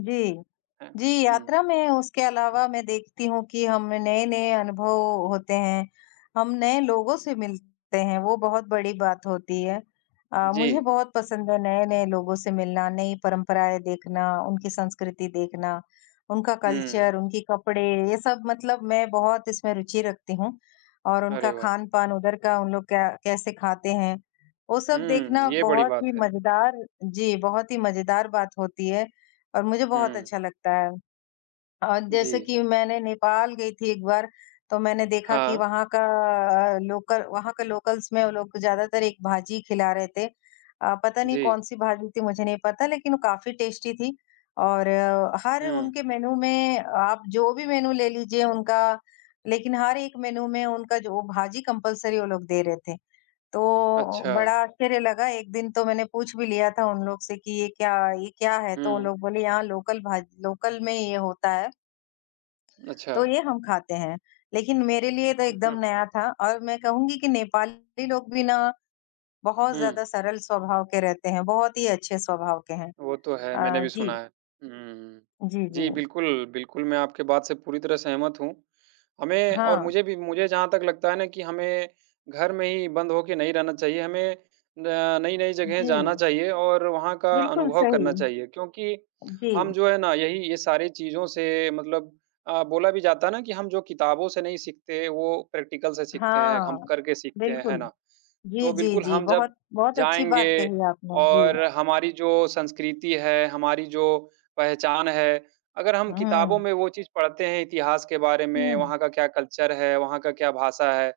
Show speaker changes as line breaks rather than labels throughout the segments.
जी।
हाँ,
जी
हुँ।
यात्रा में उसके अलावा मैं देखती हूँ कि हम नए-नए अनुभव होते हैं, हम नए लोगों से मिलते हैं, वो बहुत बड़ी बात होती है। अ, मुझे
जी।
बहुत पसंद है नए-नए लोगों से मिलना, नई परंपराएँ देखना, उनकी संस्कृति देखना, उनका
हुँ।
कल्चर, उनके कपड़े, ये सब मतलब मैं बहुत इसमें रुचि रखती हूँ और उनका
अरे, वाह!
खान-पान उधर का उन लोग क्या कैसे खाते हैं, वो सब देखना
हुँ, ये बड़ी
बहुत
बात
ही
है।
मजेदार जी, बहुत ही मजेदार बात होती है और मुझे बहुत
हुँ।
अच्छा लगता है। अ, जैसे
जी।
कि मैंने नेपाल गई थी एक बार तो मैंने देखा कि
हाँ।
वहाँ का लोकल वहाँ का लोकल्स में वो लोग ज्यादातर एक भाजी खिला रहे थे अ, पता नहीं
जी।
कौन-सी भाजी थी मुझे नहीं पता लेकिन वो काफ़ी टेस्टी थी और हर
हुँ।
उनके मेनू में आप जो भी मेनू ले लीजिए उनका, लेकिन हर एक मेनू में उनका जो भाजी कंपल्सरी वो लोग दे रहे थे। तो बड़ा
अच्छा।
आश्चर्य लगा, एक दिन तो मैंने पूछ भी लिया था उन लोगों से कि ये क्या ये क्या है? तो उन
हुँ।
लोग बोले यहाँ लोकल भाजी लोकल में ये होता है,
अच्छा।
तो ये हम खाते हैं। लेकिन मेरे लिए तो
हुँ,
एकदम
हुँ।
नया था और मैं कहूँगी कि नेपाली लोग भी ना बहुत
हुँ।
ज़्यादा सरल स्वभाव के रहते हैं, बहुत ही अच्छे स्वभाव के हैं।
वो तो है, मैंने
अ,
भी सुना
जी।
है, हुँ, हुँ।
जी,
जी,
जी।
बिल्कुल, बिल्कुल मैं आपके बात से पूरी तरह सहमत हूँ, हमें और
हाँ।
मुझे भी मुझे जहाँ तक लगता है ना कि हमें घर में ही बंद होके नहीं रहना चाहिए। हमें न नई-नई जगहें जाना
जी।
चाहिए और वहाँ का
बिल्कुल
अनुभव
सही।
करना चाहिए क्योंकि हम
जी।
जो है ना यही ये सारी चीज़ों से मतलब अ, बोला भी जाता है ना कि हम जो किताबों से नहीं सीखते हैं, वो प्रैक्टिकल से सीखते हैं,
हाँ,
हम करके सीखते हैं, है
बिल्कुल।
ना?
जी,
तो
जी,
बिल्कुल
जी।
हम जब
बहुत, बहुत अच्छी बात
जाएँगे
कही आपने। जी।
और हमारी जो संस्कृति है, हमारी जो पहचान है, अगर हम किताबों
हुँ।
में वो चीज़ पढ़ते हैं, इतिहास के बारे में,
हुँ।
वहाँ का क्या कल्चर है, वहाँ का क्या भाषा है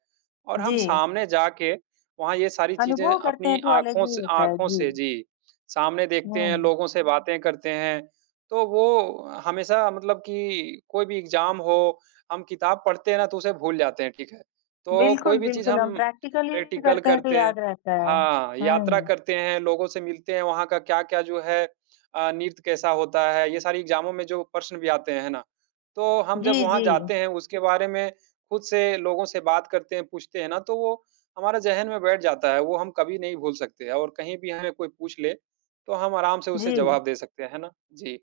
और हम
जी।
सामने जाके वहाँ ये सारी चीज़ें
अनुभव करते हैं
अपनी
तो अलग
आँखों
ही
से
होता है।
आँखों
जी।
से जी, सामने
उ,
देखते हैं,
हाँ।
लोगों से बातें करते हैं तो वो हमेशा मतलब कि कोई भी एग्ज़ाम हो, हम किताब पढ़ते हैं ना तो उसे भूल जाते हैं, ठीक है। तो कोई
बिल्कुल,
भी चीज़
बिल्कुल। हम
हम
प्रैक्टिकली
प्रैक्टिकल
करते हैं तो
करते हैं
याद रहता है।
हाँ, यात्रा
हुँ।
करते हैं, लोगों से मिलते हैं, वहाँ का क्या-क्या जो है अ, नृत्य कैसा होता है। ये सारे एग्ज़ामों में जो प्रश्न भी आते हैं ना, तो हम जब
जी,
वहाँ
जी।
जाते हैं, उसके बारे में खुद से लोगों से बात करते हैं, पूछते हैं ना तो वो हमारे जेहन में बैठ जाता है, वो हम कभी नहीं भूल सकते और कहीं भी हमें कोई पूछ ले तो हम आराम से उसे
जी।
जवाब दे सकते हैं, है ना? जी।